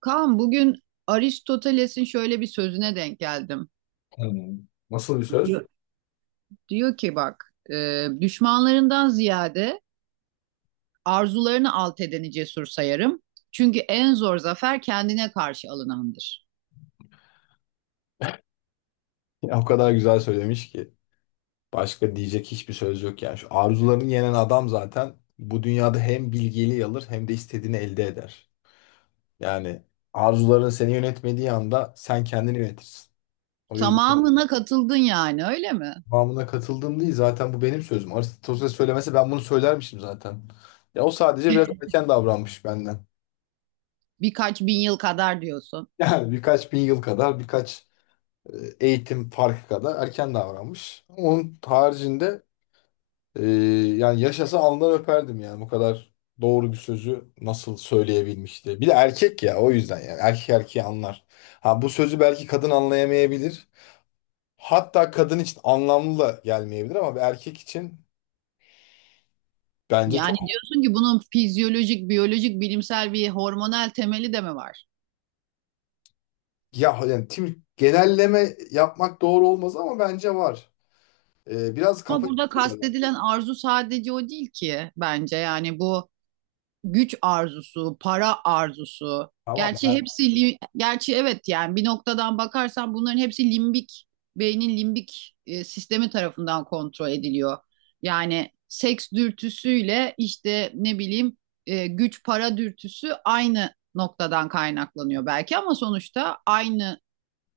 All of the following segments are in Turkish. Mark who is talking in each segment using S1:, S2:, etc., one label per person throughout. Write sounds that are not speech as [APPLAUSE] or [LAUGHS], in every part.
S1: Kaan, bugün Aristoteles'in şöyle bir sözüne denk geldim.
S2: Hmm. Nasıl bir söz?
S1: Diyor, diyor ki bak, düşmanlarından ziyade arzularını alt edeni cesur sayarım. Çünkü en zor zafer kendine karşı alınandır.
S2: Ya o kadar güzel söylemiş ki. Başka diyecek hiçbir söz yok yani. Şu arzularını yenen adam zaten bu dünyada hem bilgeliği alır hem de istediğini elde eder. Yani arzuların seni yönetmediği anda sen kendini yönetirsin. O yüzden
S1: Tamamına katıldın yani, öyle mi?
S2: tamamına katıldım değil zaten bu benim sözüm. Aristoteles söylemese ben bunu söylermişim zaten. Ya o sadece biraz erken davranmış benden. [LAUGHS]
S1: Birkaç bin yıl kadar diyorsun.
S2: Yani birkaç bin yıl kadar birkaç eğitim farkı kadar erken davranmış. Onun haricinde Ee, yani yaşasa alnından öperdim yani bu kadar doğru bir sözü nasıl söyleyebilmişti. Bir de erkek ya o yüzden yani erkek erkeği anlar. Ha bu sözü belki kadın anlayamayabilir. Hatta kadın için anlamlı da gelmeyebilir ama bir erkek için bence
S1: Yani
S2: çok
S1: diyorsun ki bunun fizyolojik, biyolojik, bilimsel bir hormonal temeli de mi var?
S2: ya yani tim genelleme yapmak doğru olmaz ama bence var. Biraz
S1: Ama
S2: kafa
S1: burada
S2: yapısıyla- da-
S1: kastedilen arzu sadece o değil ki bence. Yani bu güç arzusu, para arzusu.
S2: Tamam
S1: Gerçi
S2: ben
S1: hepsi li- gerçi evet, yani bir noktadan bakarsan bunların hepsi limbik beynin limbik sistemi tarafından kontrol ediliyor. Yani seks dürtüsüyle işte ne bileyim, güç para dürtüsü aynı noktadan kaynaklanıyor belki, ama sonuçta aynı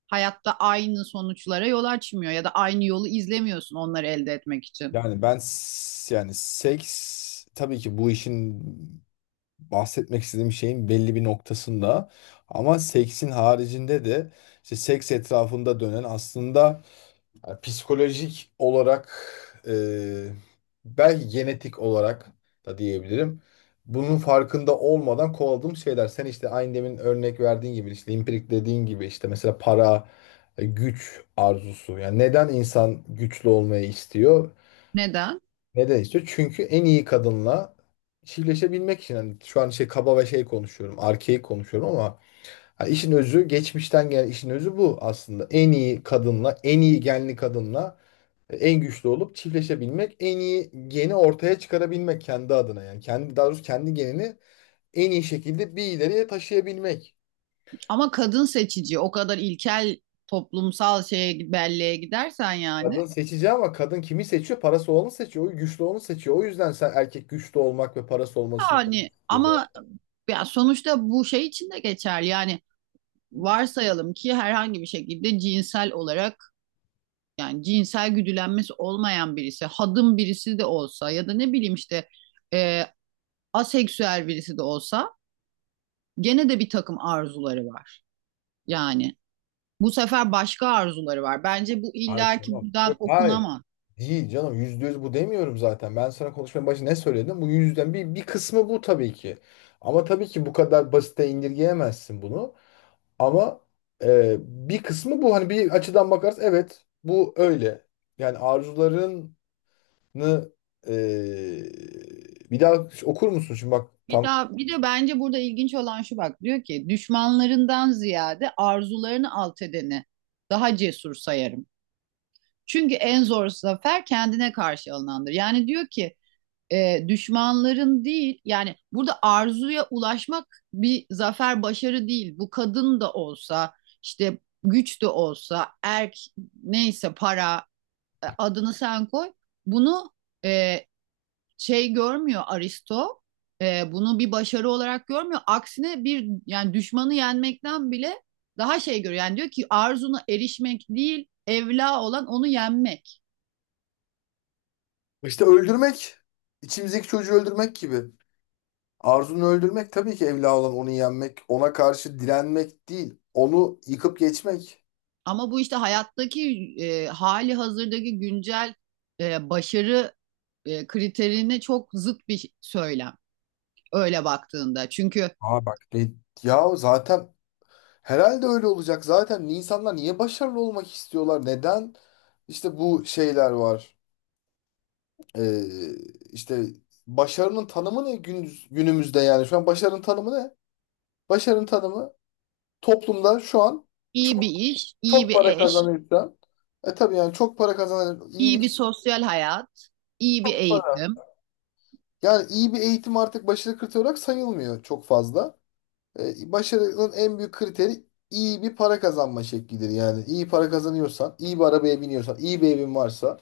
S1: hayatta aynı sonuçlara yol açmıyor ya da aynı yolu izlemiyorsun onları elde etmek için.
S2: yani yani seks tabii ki bu işin bahsetmek istediğim şeyin belli bir noktasında ama seksin haricinde de işte seks etrafında dönen aslında yani psikolojik olarak e, belki genetik olarak da diyebilirim. Bunun farkında olmadan kovaladığım şeyler. Sen işte aynı demin örnek verdiğin gibi işte impirik dediğin gibi işte mesela para, güç arzusu. Yani neden insan güçlü olmayı istiyor?
S1: Neden?
S2: Neden istiyor? Çünkü en iyi kadınla çiftleşebilmek için. Hani şu an şey kaba ve şey konuşuyorum. Arkeik konuşuyorum ama hani işin özü geçmişten gelen işin özü bu aslında. En iyi kadınla, en iyi genli kadınla en güçlü olup çiftleşebilmek, en iyi geni ortaya çıkarabilmek kendi adına yani. Kendi, daha doğrusu kendi genini en iyi şekilde bir ileriye taşıyabilmek.
S1: Ama kadın seçici. O kadar ilkel toplumsal şeye, belleğe gidersen yani
S2: Kadın seçici ama kadın kimi seçiyor? Parası olanı seçiyor, o güçlü olanı seçiyor. O yüzden sen erkek güçlü olmak ve parası olmasını
S1: yani ama ya, sonuçta bu şey için de geçerli. Yani varsayalım ki herhangi bir şekilde cinsel olarak, yani cinsel güdülenmesi olmayan birisi, hadım birisi de olsa, ya da ne bileyim işte, e, aseksüel birisi de olsa, gene de bir takım arzuları var. Yani bu sefer başka arzuları var. Bence bu
S2: Ay
S1: illaki
S2: tamam.
S1: buradan
S2: Yok hayır.
S1: okunamaz.
S2: Değil canım %100 bu demiyorum zaten. Ben sana konuşmanın başında ne söyledim? Bu yüzden bir kısmı bu tabii ki. Ama tabii ki bu kadar basite indirgeyemezsin bunu. Ama bir kısmı bu. Hani bir açıdan bakarız evet bu öyle. Yani arzularını e, bir daha okur musun? Şimdi bak
S1: Bir
S2: tam
S1: daha, bir de bence burada ilginç olan şu, bak diyor ki düşmanlarından ziyade arzularını alt edeni daha cesur sayarım. Çünkü en zor zafer kendine karşı alınandır. Yani diyor ki, düşmanların değil, yani burada arzuya ulaşmak bir zafer, başarı değil. Bu kadın da olsa, işte güç de olsa, erk, neyse, para, adını sen koy bunu, e, şey görmüyor Aristo. Bunu bir başarı olarak görmüyor. Aksine, bir yani düşmanı yenmekten bile daha şey görüyor. Yani diyor ki arzuna erişmek değil, evla olan onu yenmek.
S2: işte öldürmek içimizdeki çocuğu öldürmek gibi. Arzunu öldürmek tabii ki evla olan onu yenmek, ona karşı direnmek değil. Onu yıkıp geçmek.
S1: Ama bu işte hayattaki, hali hazırdaki güncel başarı kriterine çok zıt bir söylem öyle baktığında. Çünkü
S2: Aa bak de, ya zaten herhalde öyle olacak. Zaten insanlar niye başarılı olmak istiyorlar? Neden? İşte bu şeyler var. Ee, işte başarının tanımı ne günümüzde yani? Şu an başarının tanımı ne? Başarının tanımı toplumda şu an
S1: iyi
S2: çok
S1: bir iş, iyi
S2: çok
S1: bir
S2: para
S1: eş,
S2: kazanıyorsan e tabii yani çok para kazanan iyi
S1: iyi bir
S2: bir
S1: sosyal hayat, iyi bir eğitim.
S2: para. Yani iyi bir eğitim artık başarı kriteri olarak sayılmıyor çok fazla. E, başarının en büyük kriteri iyi bir para kazanma şeklidir. Yani iyi para kazanıyorsan, iyi bir arabaya biniyorsan, iyi bir evin varsa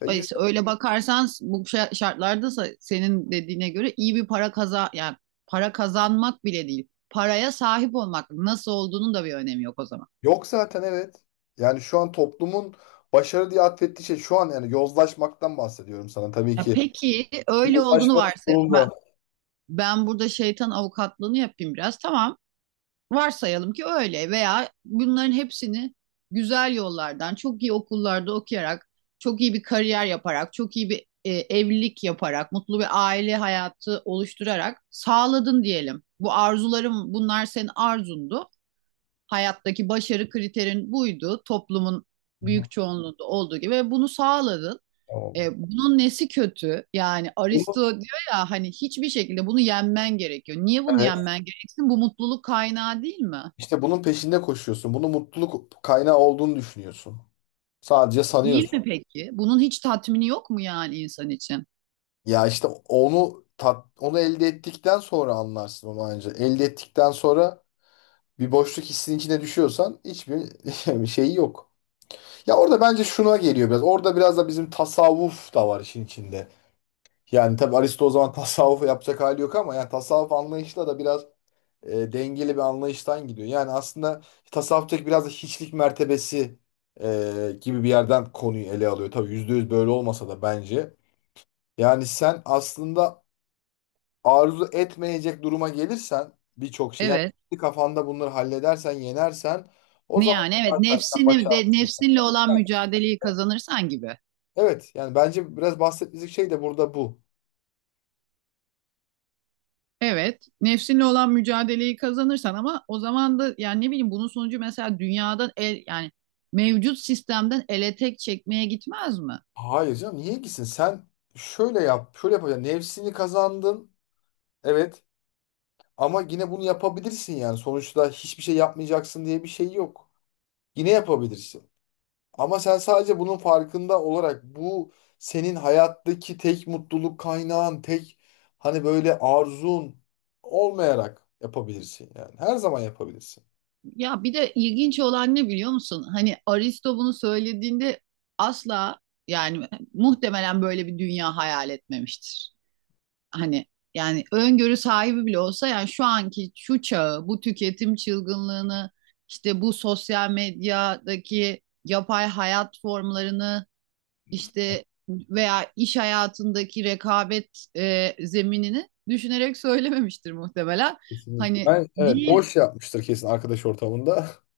S1: Ay,
S2: güzel.
S1: Öyle bakarsan bu şartlarda senin dediğine göre iyi bir para yani, para kazanmak bile değil. Paraya sahip olmak, nasıl olduğunun da bir önemi yok o zaman.
S2: Yok zaten evet. Yani şu an toplumun başarı diye atfettiği şey şu an yani yozlaşmaktan bahsediyorum sana tabii
S1: Ya
S2: ki.
S1: peki, öyle olduğunu
S2: Yozlaşmanın
S1: varsayalım
S2: sonunda.
S1: ben. Ben burada şeytan avukatlığını yapayım biraz. Tamam. Varsayalım ki öyle, veya bunların hepsini güzel yollardan, çok iyi okullarda okuyarak, çok iyi bir kariyer yaparak, çok iyi bir evlilik yaparak, mutlu bir aile hayatı oluşturarak sağladın diyelim. Bu arzularım, bunlar senin arzundu. Hayattaki başarı kriterin buydu. Toplumun
S2: Hı hı.
S1: büyük çoğunluğunda olduğu gibi, ve bunu sağladın.
S2: Tamam.
S1: Bunun nesi kötü? Yani Aristo
S2: Bunu,
S1: diyor ya hani hiçbir şekilde bunu yenmen gerekiyor. Niye bunu
S2: evet.
S1: yenmen gereksin? Bu mutluluk kaynağı değil mi?
S2: İşte bunun peşinde koşuyorsun. Bunu mutluluk kaynağı olduğunu düşünüyorsun. Sadece
S1: Değil
S2: sanıyorsun.
S1: mi peki? Bunun hiç tatmini yok mu yani insan için?
S2: Ya işte onu elde ettikten sonra anlarsın onu anca. Elde ettikten sonra bir boşluk hissinin içine düşüyorsan hiçbir [LAUGHS] şeyi yok. Ya orada bence şuna geliyor biraz. Orada biraz da bizim tasavvuf da var işin içinde. Yani tabii Aristo o zaman [LAUGHS] tasavvuf yapacak hali yok ama yani tasavvuf anlayışla da biraz dengeli bir anlayıştan gidiyor. Yani aslında tasavvuftaki biraz da hiçlik mertebesi gibi bir yerden konuyu ele alıyor. Tabii yüzde yüz böyle olmasa da bence. Yani sen aslında arzu etmeyecek duruma gelirsen birçok şey yani
S1: Evet.
S2: kafanda bunları halledersen yenersen o
S1: Ne
S2: zaman
S1: yani? Evet.
S2: zaten sen
S1: Nefsini de,
S2: başardın.
S1: nefsinle olan mücadeleyi kazanırsan gibi.
S2: Evet yani bence biraz bahsettiğimiz şey de burada bu.
S1: Evet. Nefsinle olan mücadeleyi kazanırsan, ama o zaman da yani ne bileyim, bunun sonucu mesela dünyadan el, yani mevcut sistemden ele tek çekmeye gitmez mi?
S2: Hayır canım niye gitsin sen şöyle yap şöyle yapacaksın nefsini kazandın evet ama yine bunu yapabilirsin yani sonuçta hiçbir şey yapmayacaksın diye bir şey yok. Yine yapabilirsin. Ama sen sadece bunun farkında olarak bu senin hayattaki tek mutluluk kaynağın, tek hani böyle arzun olmayarak yapabilirsin yani. Her zaman yapabilirsin.
S1: Ya bir de ilginç olan ne biliyor musun? Hani Aristo bunu söylediğinde asla, yani muhtemelen böyle bir dünya hayal etmemiştir. Hani, yani öngörü sahibi bile olsa, yani şu anki şu çağı, bu tüketim çılgınlığını, işte bu sosyal medyadaki yapay hayat formlarını, işte veya iş hayatındaki rekabet zeminini düşünerek söylememiştir muhtemelen.
S2: Kesinlikle.
S1: Hani,
S2: Ben evet
S1: değil.
S2: boş yapmıştır kesin arkadaş ortamında. [LAUGHS]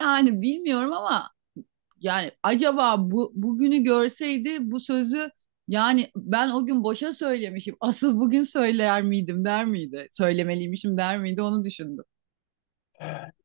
S1: Yani bilmiyorum ama, yani acaba bu bugünü görseydi bu sözü, yani ben o gün boşa söylemişim. Asıl bugün söyler miydim, der miydi? Söylemeliymişim der miydi, onu düşündüm.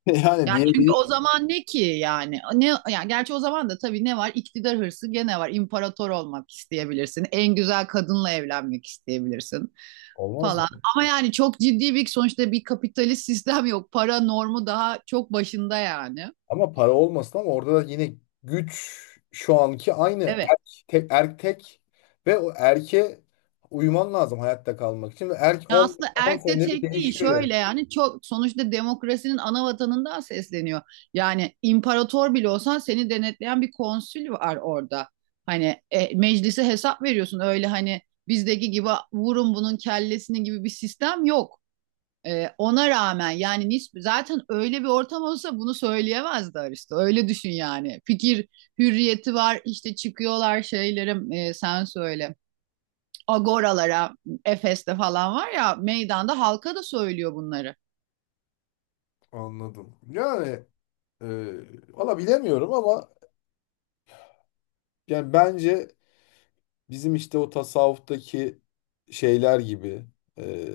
S2: Yani
S1: Yani çünkü
S2: diyebilir.
S1: o zaman ne ki yani? Ne yani, gerçi o zaman da tabii ne var? İktidar hırsı gene var. İmparator olmak isteyebilirsin. En güzel kadınla evlenmek isteyebilirsin
S2: Olmaz mı?
S1: falan. Ama yani çok ciddi bir, sonuçta bir kapitalist sistem yok. Para normu daha çok başında yani.
S2: Ama para olmasın ama orada da yine güç şu anki aynı
S1: Evet.
S2: erk tek ve o erke uyman lazım hayatta kalmak için. Ve erk
S1: Ya
S2: 10
S1: aslında
S2: 10
S1: erk de
S2: senede bir
S1: tek değil
S2: değişiyor yani.
S1: şöyle, yani çok, sonuçta demokrasinin ana vatanından sesleniyor. Yani imparator bile olsan seni denetleyen bir konsül var orada. Hani, meclise hesap veriyorsun, öyle hani bizdeki gibi vurun bunun kellesini gibi bir sistem yok. Ona rağmen yani zaten öyle bir ortam olsa bunu söyleyemezdi Aristo. Öyle düşün yani. Fikir hürriyeti var, işte çıkıyorlar, şeylerim, sen söyle, agoralara, Efes'te falan var ya, meydanda halka da söylüyor bunları.
S2: Anladım. Yani Ee, valla bilemiyorum ama yani bence bizim işte o tasavvuftaki şeyler gibi e,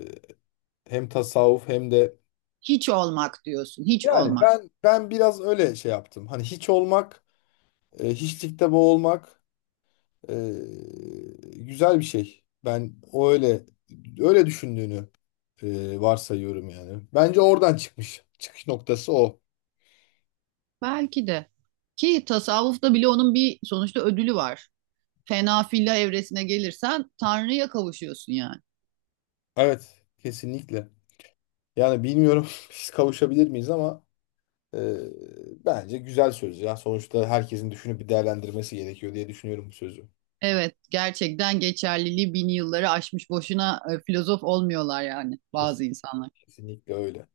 S2: hem tasavvuf hem de
S1: Hiç olmak diyorsun, hiç
S2: yani
S1: olmak.
S2: ben biraz öyle şey yaptım. Hani hiç olmak, hiçlikte boğulmak e, güzel bir şey. Ben o öyle düşündüğünü varsayıyorum yani. Bence oradan çıkmış. Çıkış noktası o.
S1: Belki de. Ki tasavvufta bile onun bir sonuçta ödülü var. Fena filla evresine gelirsen Tanrı'ya kavuşuyorsun yani.
S2: Evet, kesinlikle. Yani bilmiyorum [LAUGHS] biz kavuşabilir miyiz ama Ee, bence güzel söz ya. Sonuçta herkesin düşünüp bir değerlendirmesi gerekiyor diye düşünüyorum bu sözü.
S1: Evet, gerçekten geçerliliği bin yılları aşmış. Boşuna filozof olmuyorlar yani
S2: Kes-
S1: bazı insanlar.
S2: Kesinlikle öyle.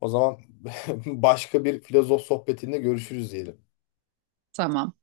S2: O zaman [LAUGHS] başka bir filozof sohbetinde görüşürüz diyelim.
S1: Tamam.